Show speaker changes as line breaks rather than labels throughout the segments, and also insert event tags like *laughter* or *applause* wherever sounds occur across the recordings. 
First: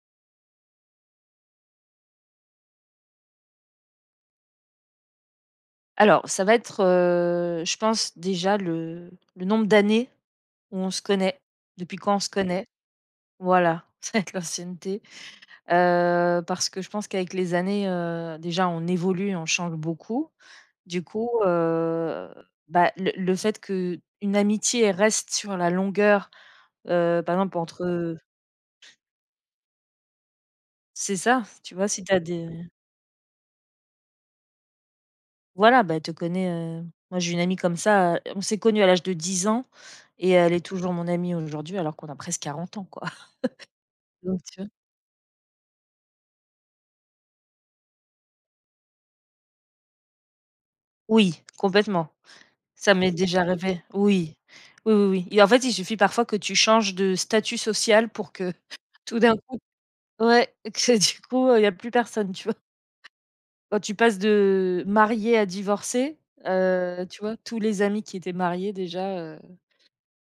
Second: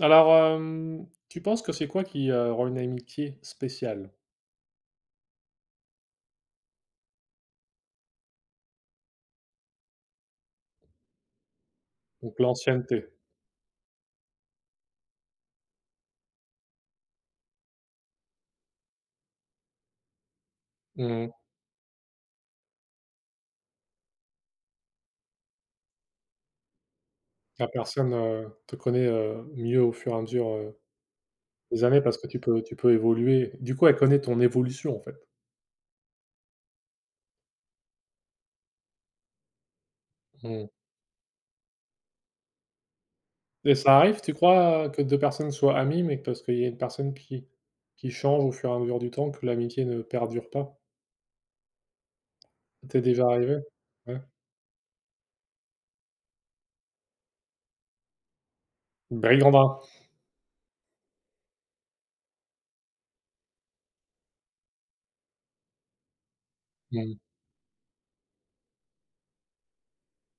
Alors, tu penses que c'est quoi qui, rend une amitié spéciale?
Alors, ça va être, je pense déjà le nombre d'années où on se connaît, depuis quand on se
Donc
connaît.
l'ancienneté.
Voilà, *laughs* ça va être l'ancienneté. Parce que je pense qu'avec les années, déjà on évolue, on change beaucoup. Du coup,
Mmh.
bah, le fait que une amitié elle reste sur la longueur, par exemple
La personne,
entre
te connaît, mieux au fur et à mesure,
c'est ça, tu
des
vois?
années
Si tu
parce
as
que tu
des
peux tu peux évoluer. Du coup, elle connaît ton évolution, en fait.
Voilà, bah, elle te connaît, moi j'ai une amie comme ça, on s'est connus à l'âge de 10 ans et elle est
Mmh.
toujours mon amie aujourd'hui alors qu'on a presque 40 ans, quoi. *laughs*
Et ça arrive, tu
Donc tu vois?
crois, que 2 personnes soient amies, mais que parce qu'il y a une personne qui change au fur et à mesure du temps, que l'amitié ne perdure pas?
Oui, complètement.
Ça
Ça
t'est
m'est
déjà
déjà
arrivé?
arrivé.
Ouais.
Oui. Oui, oui, oui, et en fait, il suffit parfois que tu changes de statut social pour que *laughs* tout d'un coup,
Brigandin.
ouais, que *laughs* du coup, il y a plus personne, tu vois? Quand tu passes de marié à divorcé,
Mmh.
tu vois, tous les amis qui étaient mariés déjà,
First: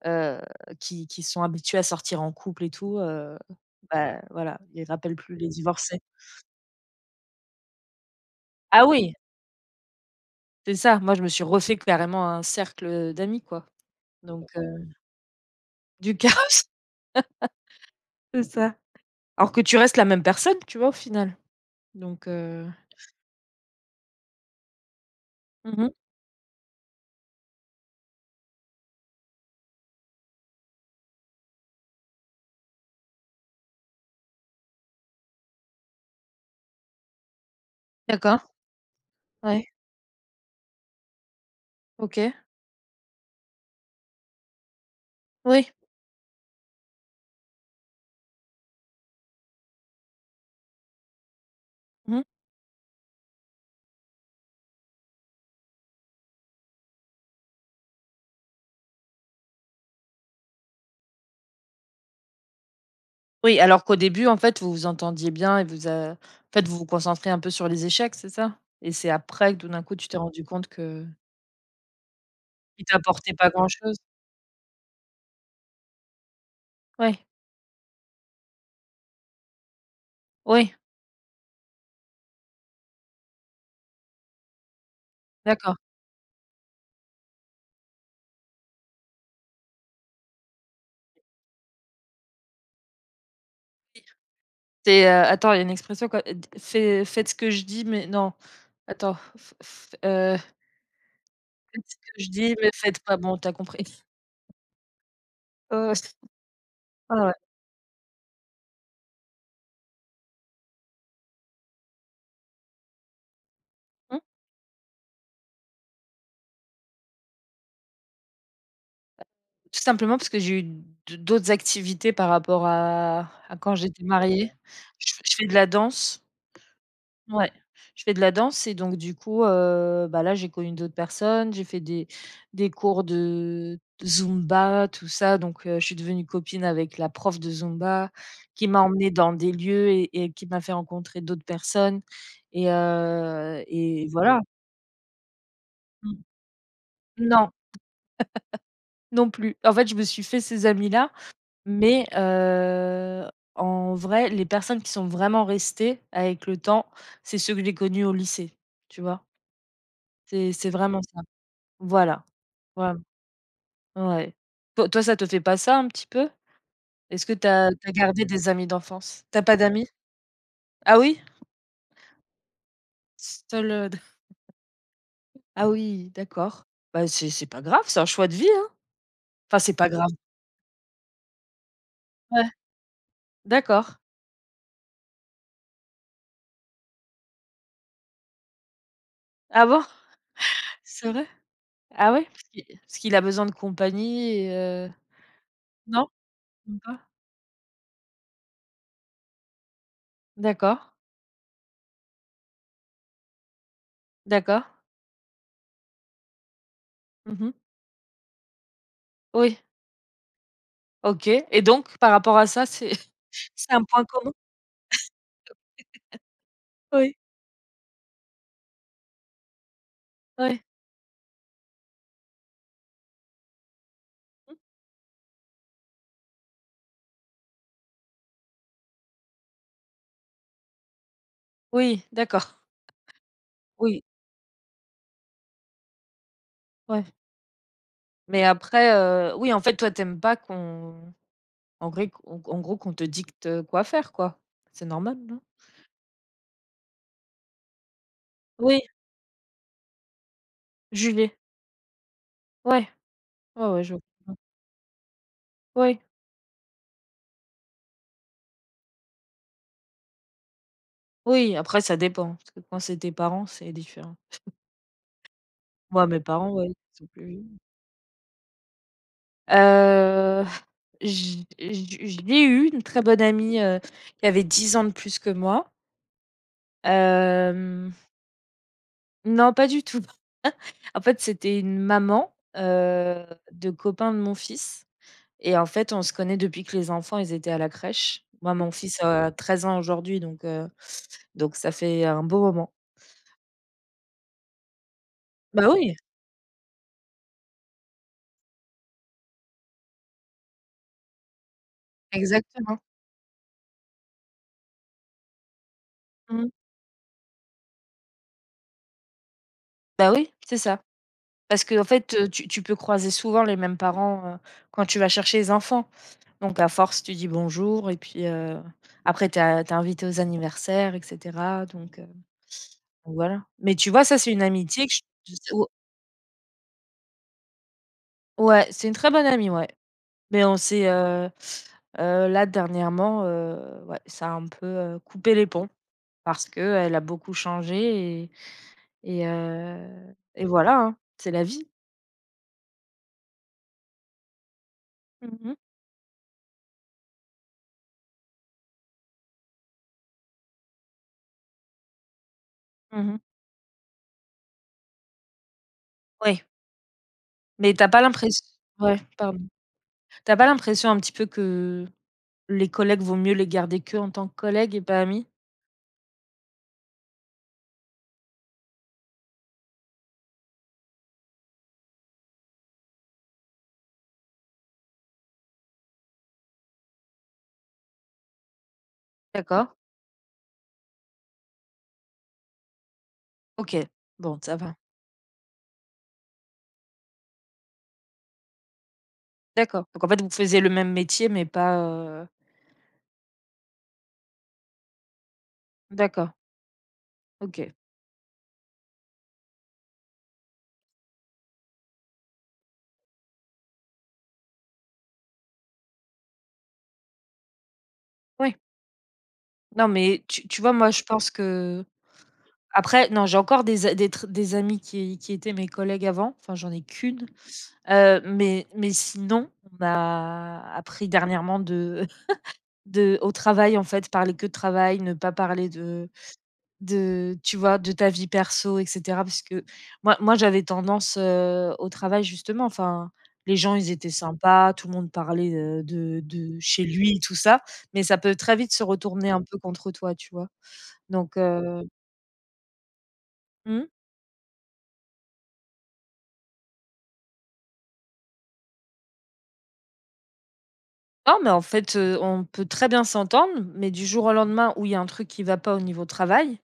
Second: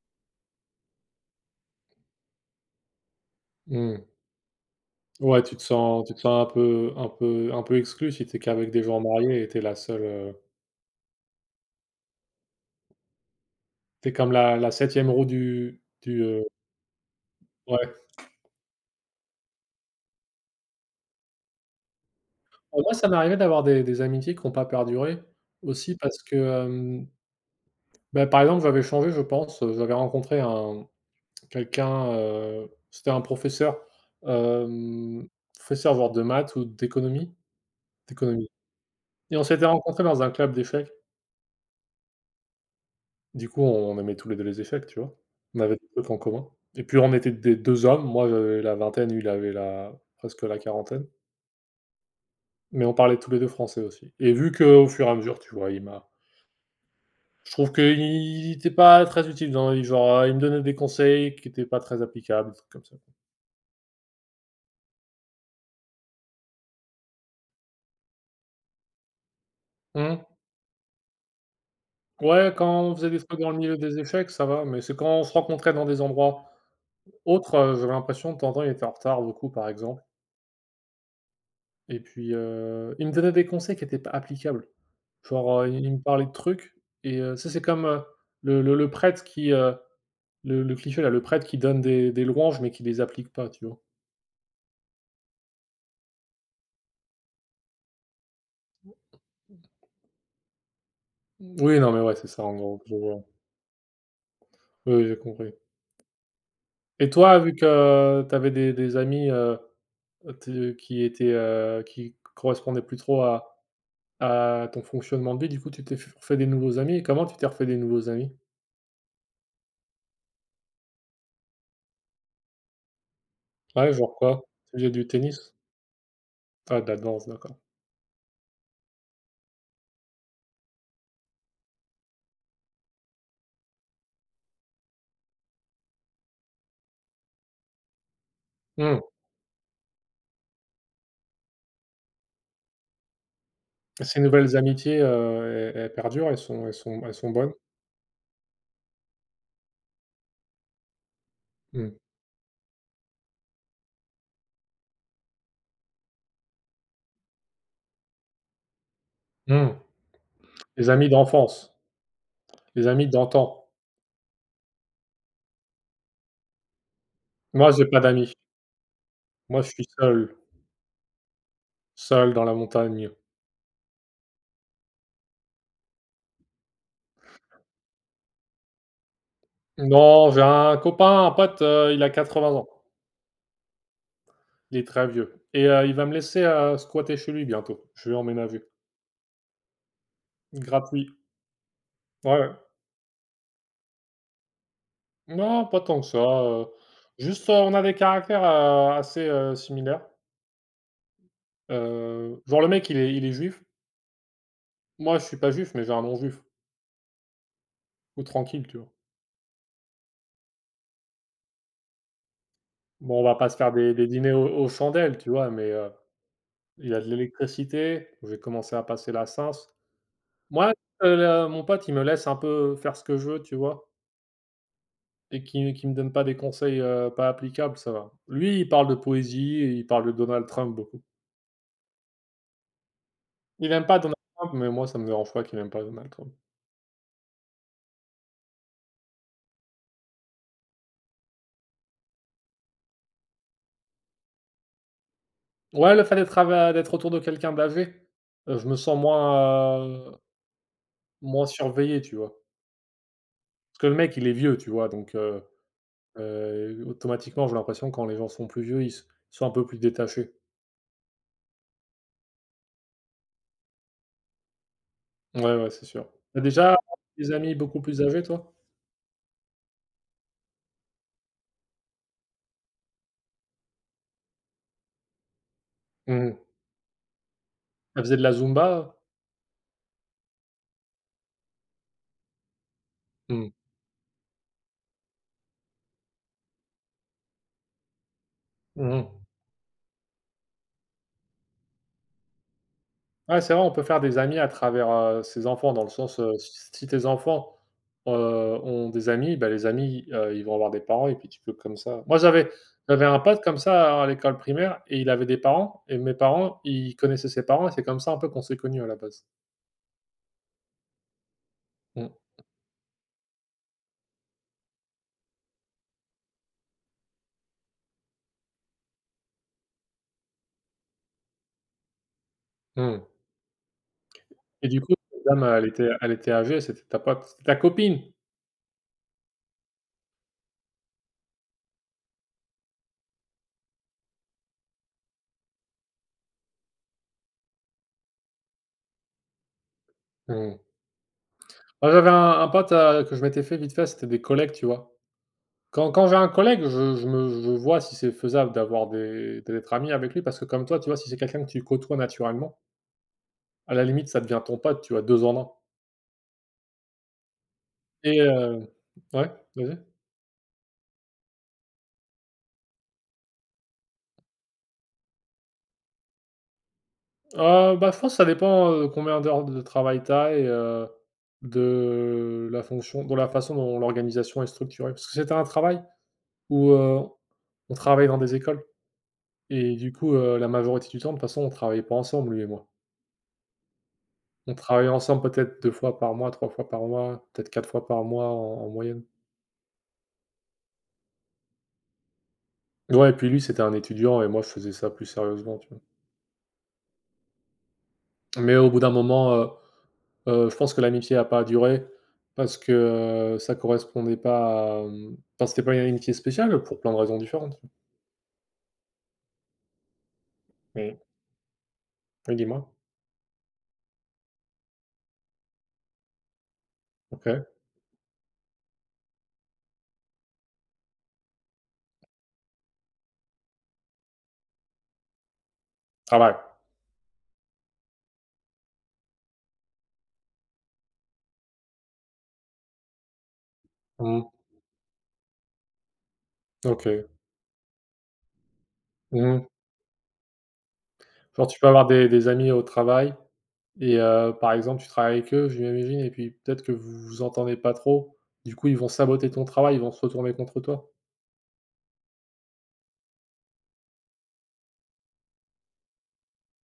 heu, qui sont habitués à sortir en couple et tout,
Mmh.
bah, voilà, ils rappellent plus
Ouais,
les
tu te
divorcés.
sens tu te sens un peu un peu exclu si t'es qu'avec des
Ah
gens
oui,
mariés et tu la seule,
c'est ça, moi je me suis refait carrément un cercle d'amis quoi,
tu comme
donc
la la 7e roue du
du
du, heu
chaos, *laughs*
ouais.
c'est ça. Alors que tu restes la même personne, tu vois, au final, donc
Bah, moi, ça m'est arrivé d'avoir des amitiés qui ont pas perduré
mmh,
aussi parce que, bah, par exemple, j'avais changé, je pense, j'avais rencontré un quelqu'un, c'était un professeur, hem, professeur genre de maths ou d'économie d'économie
d'accord,
et on
ouais,
s'était rencontrés dans un club d'échecs.
OK,
Du coup, on aimait tous les 2 les échecs, tu vois? On
oui,
avait des trucs en commun et puis on était des 2 hommes, moi j'avais la vingtaine, lui il avait la presque la quarantaine,
mmh.
mais on parlait tous les 2 français aussi et vu qu'au fur et à mesure, tu vois, il m'a je trouve qu'il n'était pas très utile dans la vie, genre, il me donnait des conseils qui n'étaient pas très applicables, des trucs comme ça.
Oui, alors qu'au début, en fait, vous vous entendiez bien et vous a en fait, vous vous concentrez un peu sur les échecs, c'est ça? Et c'est après que tout d'un coup, tu t'es
Mmh.
rendu compte que
Ouais, quand
qu'ils
on faisait des
t'apportaient
trucs
pas
dans le
grand
milieu
chose?
des échecs, ça va, mais c'est quand on se rencontrait dans des endroits
Ouais,
autres, j'avais l'impression de temps en temps, il était en retard beaucoup, par exemple.
oui,
Et puis, il me donnait des conseils qui étaient pas applicables. Genre,
d'accord.
il me parlait de trucs et tu c'est comme, le prêtre qui, le cliché là, le prêtre qui donne des louanges mais qui les applique pas, tu vois?
C'est, attends, il y a une expression quoi, d fais faites ce que je dis, mais non, attends, f f
Mmh. Oui,
faites
non,
ce
mais ouais,
que
c'est
je
ça
dis,
en
mais
gros, je
faites pas.
vois.
Bon, t'as as compris.
Oui, oui, j'ai compris.
Heu,
Et
ouais, ouais.
toi, vu que tu avais des amis, te qui étaient, qui correspondaient plus trop à
Mmh.
ton fonctionnement de vie, du coup, tu t'es f refait des nouveaux amis et comment tu t'es refait des nouveaux amis?
Tout simplement parce que j'ai eu d'autres activités par rapport à quand
Ouais,
j'étais
genre quoi?
mariée.
Tu faisais du
Je fais de
tennis?
la danse.
Ah, de la danse,
Ouais,
d'accord.
je fais de la danse et donc du coup, bah, là, j'ai connu d'autres personnes, j'ai fait des cours de Zumba, tout ça, donc je suis devenue copine avec la prof de Zumba qui m'a
Mmh.
emmenée dans des lieux et qui m'a fait rencontrer d'autres personnes et
Ces
voilà.
nouvelles amitiés, elles
Mmh.
perdurent, elles sont
Non,
bonnes?
non plus. En fait, je me suis fait ces amis-là,
Mmh.
mais en vrai, les personnes qui sont vraiment restées avec le temps, c'est ceux que j'ai connus au lycée, tu vois?
Mmh.
C'est
Les
vraiment
amis
ça.
d'enfance,
Voilà,
les
voilà,
amis d'antan.
ouais. Toi, ça te fait pas ça un petit peu? Est-ce que tu as
Moi, j'ai pas
gardé
d'amis.
des amis d'enfance? T'as pas
Moi, je
d'amis?
suis seul,
Ah oui?
seul dans la montagne.
Seul, d ah oui, d'accord. Bah, c'est pas grave, c'est un choix de vie, hein? Enfin, c'est pas grave.
Non, j'ai un copain, un pote, il a
Ouais,
80 ans.
d'accord.
Il est très vieux et il va me laisser, squatter chez lui bientôt. Je vais emménager.
Ah bon?
Gratuit.
C'est vrai? Ah ouais?
Ouais,
Parce
ouais.
qu'il parce qu'il a besoin de compagnie et heu
Non, pas tant que
non,
ça,
même pas?
juste, on a des caractères, assez, similaires.
D'accord,
Genre le mec, il est juif.
d'accord.
Moi, je suis pas juif, mais j'ai un nom juif
Mmh.
ou tranquille, tu vois?
Oui, OK, et donc par rapport à ça, c'est
Bon, on va
*laughs*
pas se
c'est
faire
un
des
point
des
commun?
dîners aux chandelles, tu vois? Mais, il y a de
Oui,
l'électricité, je vais commencer à passer la Cins.
oui.
Moi, le mon pote, il me laisse un peu faire ce que je veux, tu vois? Et qui me donne pas des conseils, pas applicables, ça va. Lui, il parle de poésie et il parle de Donald Trump beaucoup.
Oui, d'accord.
Il aime pas
Oui,
Donald Trump, mais moi, ça me dérange pas qu'il aime pas Donald Trump.
ouais. Mais après, oui, en fait, toi, t'aimes pas qu'on en vrai, qu'on en gros, qu'on te dicte quoi faire, quoi. C'est normal, non?
Ouais, le fait d'être autour de quelqu'un d'âgé, je me
Oui,
sens moins,
Julie.
moins surveillé, tu vois?
Ouais, ouais,
Parce
ouais,
que le
je
mec, il est
comprends.
vieux, tu vois? Donc, heu
Oui,
Heu, automatiquement, j'ai l'impression que quand les gens sont plus vieux, ils s sont un peu plus détachés.
oui, après ça dépend, parce que quand c'est tes parents, c'est différent.
Ouais, ouais, c'est
Moi,
sûr.
mes
Tu
parents, ouais, ils
déjà
sont plus
des
vieux.
amis beaucoup plus âgés, toi?
Heu, j j j'ai eu une très bonne amie, qui avait 10 ans de plus que moi.
Mmh mh.
Hem,
Elles de la Zumba?
non, pas du tout. *laughs* En fait, c'était une maman,
Mmh.
de copain de mon fils. Et en fait, on se connaît depuis que les enfants, ils étaient à la crèche. Moi, mon fils
Mmh.
a 13 ans aujourd'hui, donc ça fait un beau moment.
Ouais, c'est vrai, on peut faire des amis à travers, ses
Bah
enfants dans le
oui,
sens, s si tes enfants, heu, ont des amis, bah, les amis, ils vont avoir des parents et puis tu peux comme ça moi, j'avais
exactement.
j'avais un pote comme ça à l'école primaire et il avait des parents et mes
Mmh.
parents, ils connaissaient ses parents et c'est comme ça un peu qu'on s'est connus à la base.
Bah oui, c'est ça. Parce qu'en fait,
Mmh.
tu peux croiser souvent les mêmes parents, quand tu vas chercher les enfants. Donc à force, tu dis bonjour et puis, après tu es invité aux anniversaires et cetera, donc heu,
Mmh.
donc voilà. Mais tu vois, ça, c'est une
Et du
amitié que
coup, cette
je
dame,
sais ou
elle était âgée, c'était ta pote? C'était ta copine?
ouais, c'est une très bonne amie, ouais. Mais on s'est, là dernièrement, ouais, ça a un peu, coupé les ponts parce qu'elle a beaucoup changé et
Mmh.
voilà, hein, c'est la vie.
Moi, j'avais un pote, que je m'étais fait vite fait, c'était des collègues, tu vois?
Mmh mh.
Quand j'ai un collègue, je vois si c'est faisable d'être ami avec lui parce que comme toi, tu vois, si c'est quelqu'un que tu côtoies naturellement,
Mmh.
à la limite, ça devient ton pote, tu vois, deux en un.
Ouais, mais t'as pas
et
l'impression
heu
ouais,
ouais,
pardon.
vas-y?
T'as pas l'impression un petit peu que les collègues vaut mieux les garder que en tant que collègues et pas amis?
Bah, je pense ça dépend, combien d'heures de travail tu as et de la façon dont l'organisation est structurée. Parce que c'était un travail où, on travaillait dans des écoles.
D'accord,
Et du coup, la majorité du temps, de toute façon, on travaillait pas ensemble, lui et moi.
OK, bon, ça
On
va.
travaillait ensemble peut-être 2 fois par mois, 3 fois par mois, peut-être 4 fois par mois en moyenne.
D'accord, donc en fait, vous faisiez le même métier mais pas,
Ouais, puis lui, c'était un étudiant et moi, je faisais ça plus sérieusement, tu vois?
d'accord, OK.
Mais au bout d'un moment, je pense que l'amitié a pas duré parce que, ça correspondait pas à, enfin, c'était pas une amitié spéciale pour plein de raisons différentes.
Oui, non, mais tu vois, moi,
Mmh.
je pense que.
Oui, dis-moi?
Après, non, j'ai encore des a des tr des amis qui étaient mes collègues avant, enfin, j'en ai qu'une,
OK.
mais sinon, on a appris dernièrement de *laughs* de au travail, en fait, parler que de travail, ne pas parler de
Travail.
de tu vois, de ta vie perso et cetera, parce que moi moi, j'avais tendance, au travail, justement, enfin, les gens, ils étaient
Mmh.
sympas, tout le monde parlait, de chez
OK.
lui, tout ça, mais ça peut très vite se retourner un
Mmh.
peu contre toi, tu vois? Donc
Genre, tu peux avoir des amis au travail.
mmh.
Et par exemple, tu travailles avec eux, je m'imagine, et puis peut-être que vous vous entendez pas trop. Du coup, ils vont saboter ton travail, ils vont se retourner contre toi?
Non, mais en fait, on peut très bien s'entendre, mais du jour au lendemain où il y a un truc qui va pas au niveau travail,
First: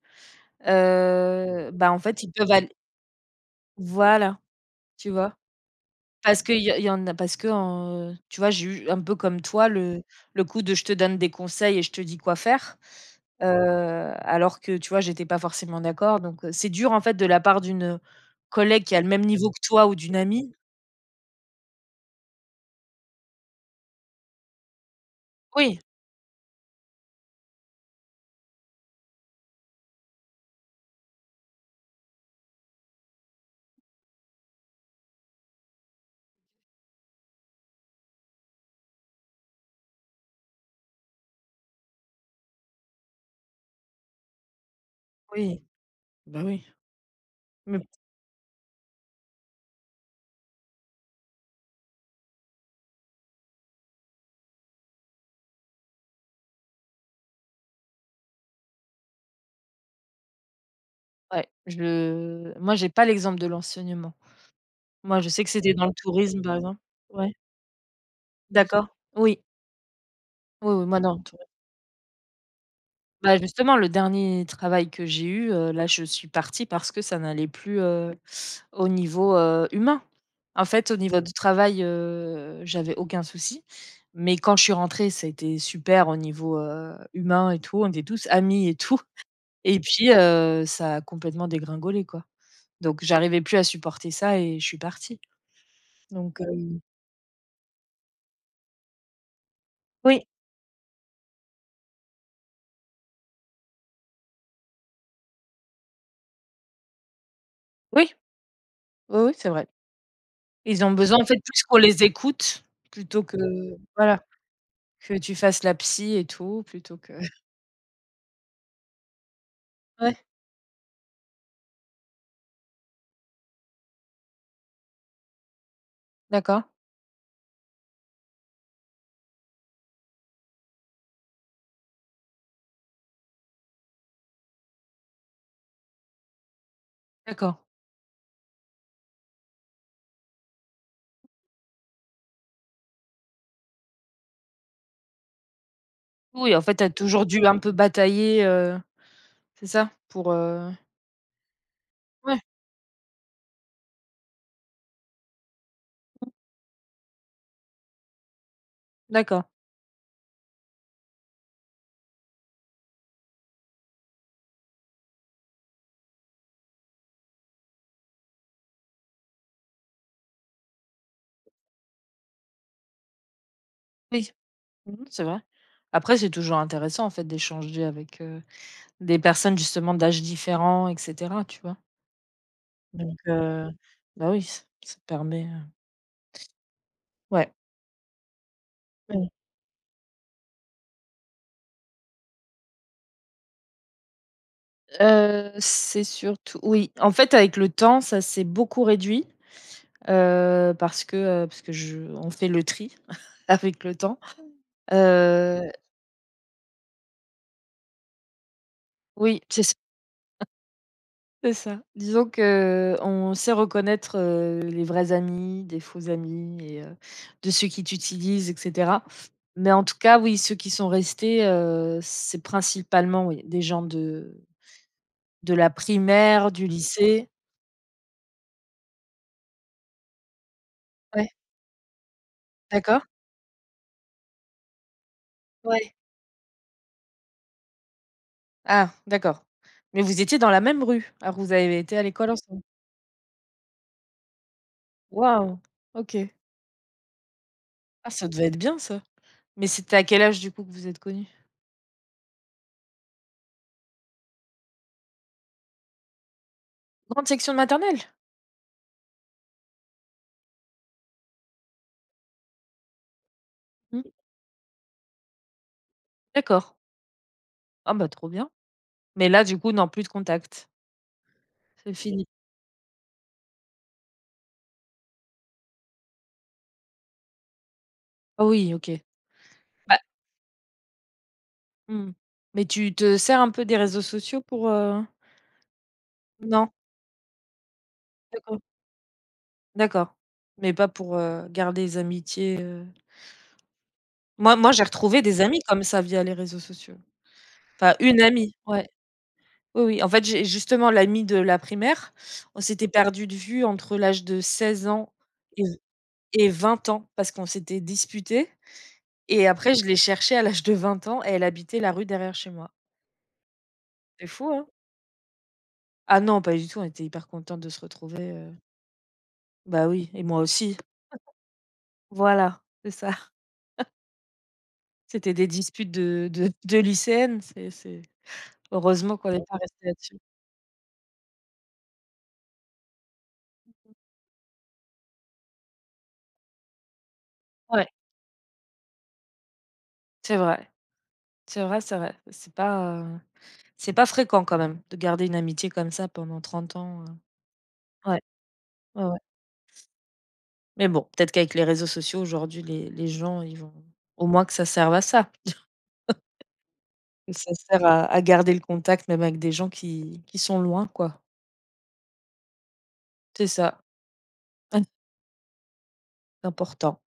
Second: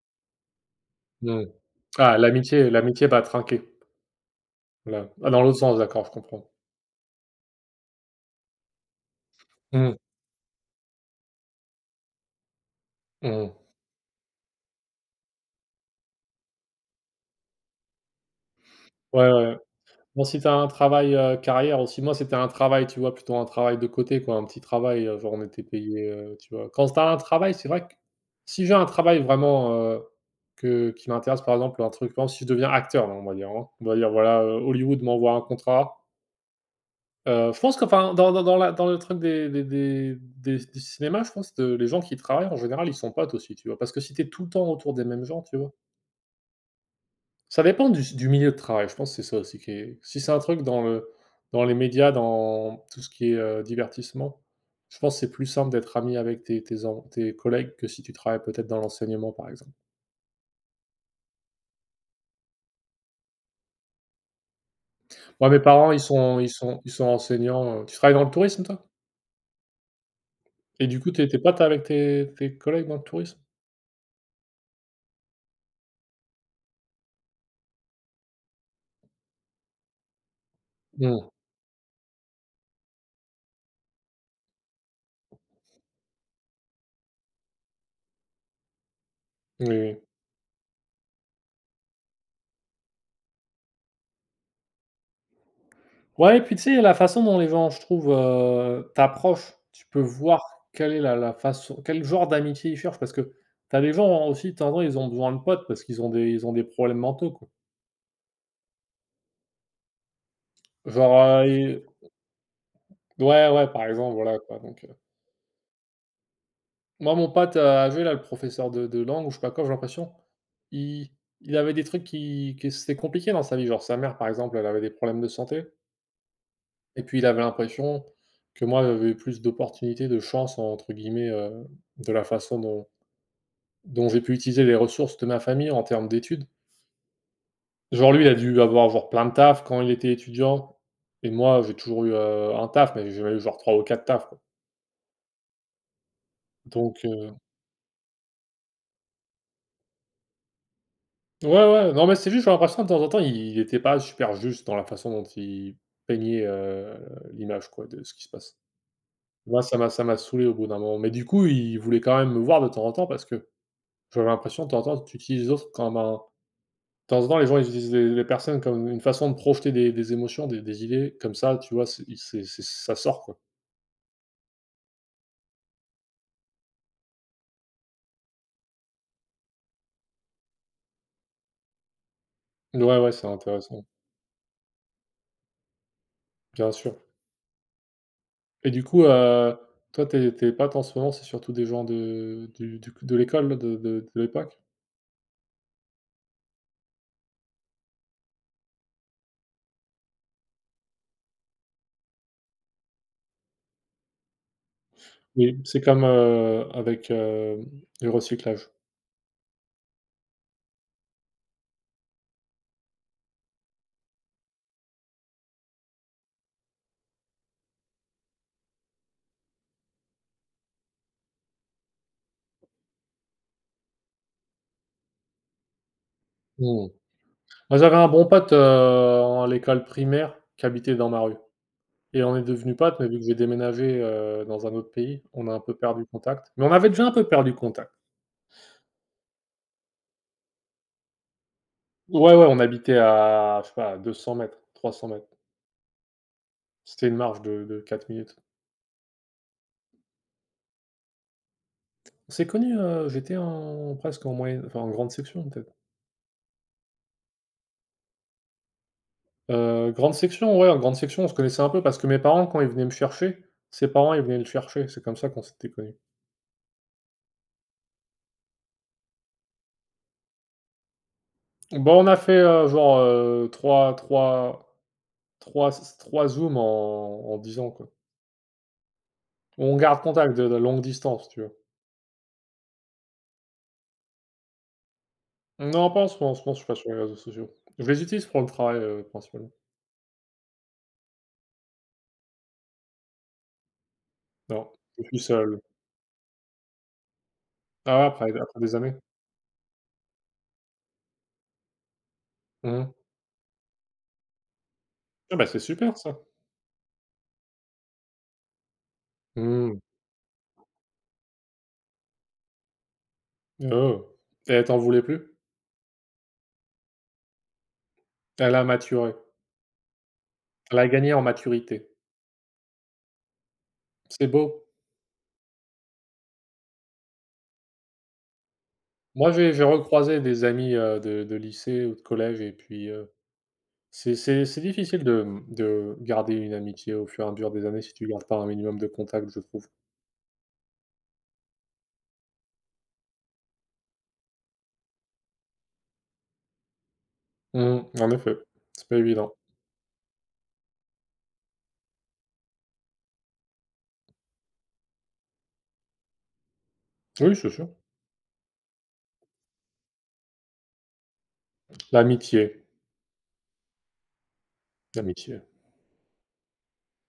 Mmh.
bah, en
Ah,
fait, ils peuvent
l'amitié
aller
l'amitié va trinquer,
voilà, tu
là. Ah,
vois?
dans l'autre sens, d'accord, je
Parce
comprends.
que il y en a, parce que, tu vois, j'ai eu un peu comme toi
Mmh.
le coup de je te donne des conseils et je te dis quoi faire, heu,
Mmh.
alors que, tu vois, j'étais pas forcément d'accord, donc c'est dur, en fait, de la part d'une collègue qui a le même
Ouais,
niveau
ouais.
que toi ou d'une
Bon, si
amie.
t'as un travail, carrière aussi moi, c'était un travail, tu vois, plutôt un travail de côté, quoi, un petit travail, genre on était
Oui,
payé, tu vois? Quand t'as un travail, c'est vrai que si j'ai un travail vraiment, que qui m'intéresse, par exemple, un truc par exemple, si je deviens acteur, hein, on va dire, hein, on va dire, voilà, Hollywood m'envoie un contrat. Je pense qu'enfin, dans le truc des du cinéma, je pense que les gens qui travaillent, en général, ils sont potes aussi, tu vois? Parce que si tu es tout le temps autour des mêmes gens, tu
oui,
vois?
bah, oui,
Ça
mais
dépend du milieu de travail, je pense que c'est ça aussi qui est si c'est un truc dans les médias, dans tout ce qui est, divertissement, je pense que c'est plus simple d'être ami avec tes collègues que si tu travailles peut-être dans l'enseignement, par exemple.
ouais, je moi, j'ai pas l'exemple de l'enseignement. Moi, je sais que
Moi, mes
c'était dans
parents,
le
ils sont
tourisme,
ils
par exemple.
sont ils sont
Ouais,
enseignants, tu travailles dans le tourisme, toi?
d'accord. Oui. Oui, oui,
Et
moi,
du coup,
dans le
tu
tourisme.
pote avec tes collègues dans le
Bah,
tourisme?
justement, le dernier travail que j'ai eu, là, je suis partie parce que ça n'allait plus, au niveau, humain. En fait, au niveau
Hmm.
du travail, j'avais aucun souci, mais quand je suis rentrée, ça a été super au niveau, humain et tout. On était tous amis et tout
Oui,
et
oui.
puis, ça a complètement dégringolé, quoi. Donc j'arrivais plus à supporter ça et je suis partie.
Ouais,
Donc
et puis tu sais, la façon dont les gens, je trouve, t'approchent, tu peux
oui,
voir quelle est la façon quel genre d'amitié ils cherchent. Parce que t'as des gens aussi, de temps en temps, ils ont besoin de potes parce qu'ils ont des problèmes mentaux, quoi.
oui, oui, oui, c'est vrai. Ils ont besoin
Genre,
en fait plus qu'on
heu,
les écoute, plutôt
ils
que
ouais, ouais, par exemple,
voilà,
voilà, quoi, donc
que tu fasses la psy et tout, plutôt que
moi, mon pote, âgé, là, le professeur de langue ou je sais pas quoi, j'ai l'impression,
ouais,
il il avait des trucs qui c'était compliqué dans sa vie. Genre, sa mère, par exemple, elle avait des problèmes de santé
d'accord,
et puis il avait l'impression que moi, j'avais plus d'opportunités, de «chance» entre guillemets, de la façon dont j'ai pu utiliser les ressources de ma famille en termes d'études.
d'accord.
Genre lui, il a dû avoir genre plein de taf quand il était étudiant et moi, j'ai toujours eu, un taf, mais j'ai jamais eu genre 3 ou 4 tafs, quoi.
Oui, en fait, tu as
Donc
toujours dû un peu batailler, c'est ça? Pour,
ouais, ouais, non, mais c'est
ouais,
juste, j'ai l'impression que de temps en temps, il était pas super juste dans la façon dont il peignait, l'image, quoi, de ce qui se passe.
d'accord,
Moi, ça m'a saoulé au bout d'un moment, mais du coup, il voulait quand même me voir de temps en temps parce que j'avais l'impression de temps en temps, tu utilises les autres comme un. De temps en temps, les gens ils utilisent les personnes comme une façon de projeter des émotions, des idées comme ça, tu vois? C'est ça sort, quoi.
oui. Mmh mh, c'est vrai. Après, c'est toujours intéressant en fait d'échanger avec, des personnes justement d'âges différents et cetera, tu vois?
Ouais, ouais,
Donc
c'est intéressant,
bah oui, ç ça permet,
bien sûr
ouais.
et du coup,
Mmh.
toi tes tes potes en ce moment, c'est surtout des gens de du de l'école, de l'époque?
C'est surtout oui, en fait, avec le temps, ça s'est beaucoup réduit. Heu, parce que, parce que je on fait le tri *laughs* avec le temps.
Oui,
Heu,
c'est comme, avec, le recyclage.
oui, c'est ça. Disons qu'on sait reconnaître, les vrais amis, des faux amis et de ceux qui t'utilisent et cetera. Mais en tout cas, oui, ceux qui sont restés, c'est principalement, oui, des gens de la primaire, du
Mmh.
lycée.
Moi, j'avais un bon pote, en à l'école primaire qui habitait dans ma
Ouais,
rue et on est devenu potes,
d'accord.
mais vu que j'ai déménagé, dans un autre pays, on a un peu
Ouais.
perdu contact, mais on avait déjà un peu perdu contact.
Ah, d'accord. Mais vous étiez dans la même rue? Alors vous avez été à l'école
Ouais, ouais, on
ensemble?
habitait à, je sais pas, à 200 m, 300 mètres.
Waouh! OK.
C'était une marche de
Ah,
4
ça
minutes.
devait être bien ça. Mais c'était à quel âge du coup que vous êtes connus?
C'est connu, j'étais en presque en moyenne enfin en grande section peut-être.
Grande section de maternelle?
Grande section, ouais, en grande section, on se connaissait un peu parce que mes parents, quand ils venaient me chercher, ses
Mmh,
parents, ils venaient le chercher. C'est comme ça qu'on s'était connus.
d'accord. Ah bah, trop bien. Mais là du coup, non, plus de contact. C'est
Bon, on a
fini.
fait, genre, trois trois trois s zooms en 10 ans, quoi.
Ah oui, OK.
On
Bah
garde contact de longue distance, tu vois?
mmh. Mais tu te sers un peu des réseaux sociaux pour?
Non, pas en ce moment. En ce moment, je suis
Non?
pas sur les réseaux sociaux. Je les utilise pour le
D'accord,
travail, principalement.
d'accord. Mais pas pour, garder les amitiés? Moi
Non,
moi, j'ai
je suis
retrouvé des amis
seul.
comme ça via les réseaux sociaux. Enfin,
Ah ouais,
une
après
amie,
après des
ouais.
années.
Oui, oui. En fait, j'ai justement l'amie de la primaire, on s'était
Mmh.
perdus de vue entre l'âge de 16 ans
Ah bah, c'est
et v
super ça.
et 20 ans parce qu'on s'était disputés. Et après,
Mmh.
je l'ai cherchée à l'âge de 20 ans et elle habitait la rue derrière chez moi.
Oh.
C'est fou,
Et
hein?
elle t'en voulait plus?
Ah non, pas du tout, on était hyper contentes de se retrouver.
Elle a maturé.
Bah oui et moi aussi.
Elle a gagné en maturité.
Voilà, c'est ça. *laughs*
C'est beau.
C'était des disputes de lycéennes, c'est heureusement qu'on
Moi,
n'est
j'ai
pas
j'ai
resté là-dessus.
recroisé des amis, de lycée ou de collège et puis, c'est difficile de de garder une amitié au fur et à mesure des années
Ouais,
si tu gardes pas un minimum de contact, je trouve.
c'est vrai, c'est vrai, c'est vrai. C'est pas fréquent quand même de garder une amitié comme ça pendant 30 ans.
Mmh, en
Ouais,
effet, c'est pas
ouais, ouais.
évident.
Mais bon, peut-être qu'avec les réseaux sociaux aujourd'hui, les gens, ils vont, au moins que ça serve à ça.
Oui, c'est
Ça
sûr.
sert à garder le contact même avec des gens qui sont loin quoi.
L'amitié,
C'est ça, *laughs*
l'amitié.
c'est important.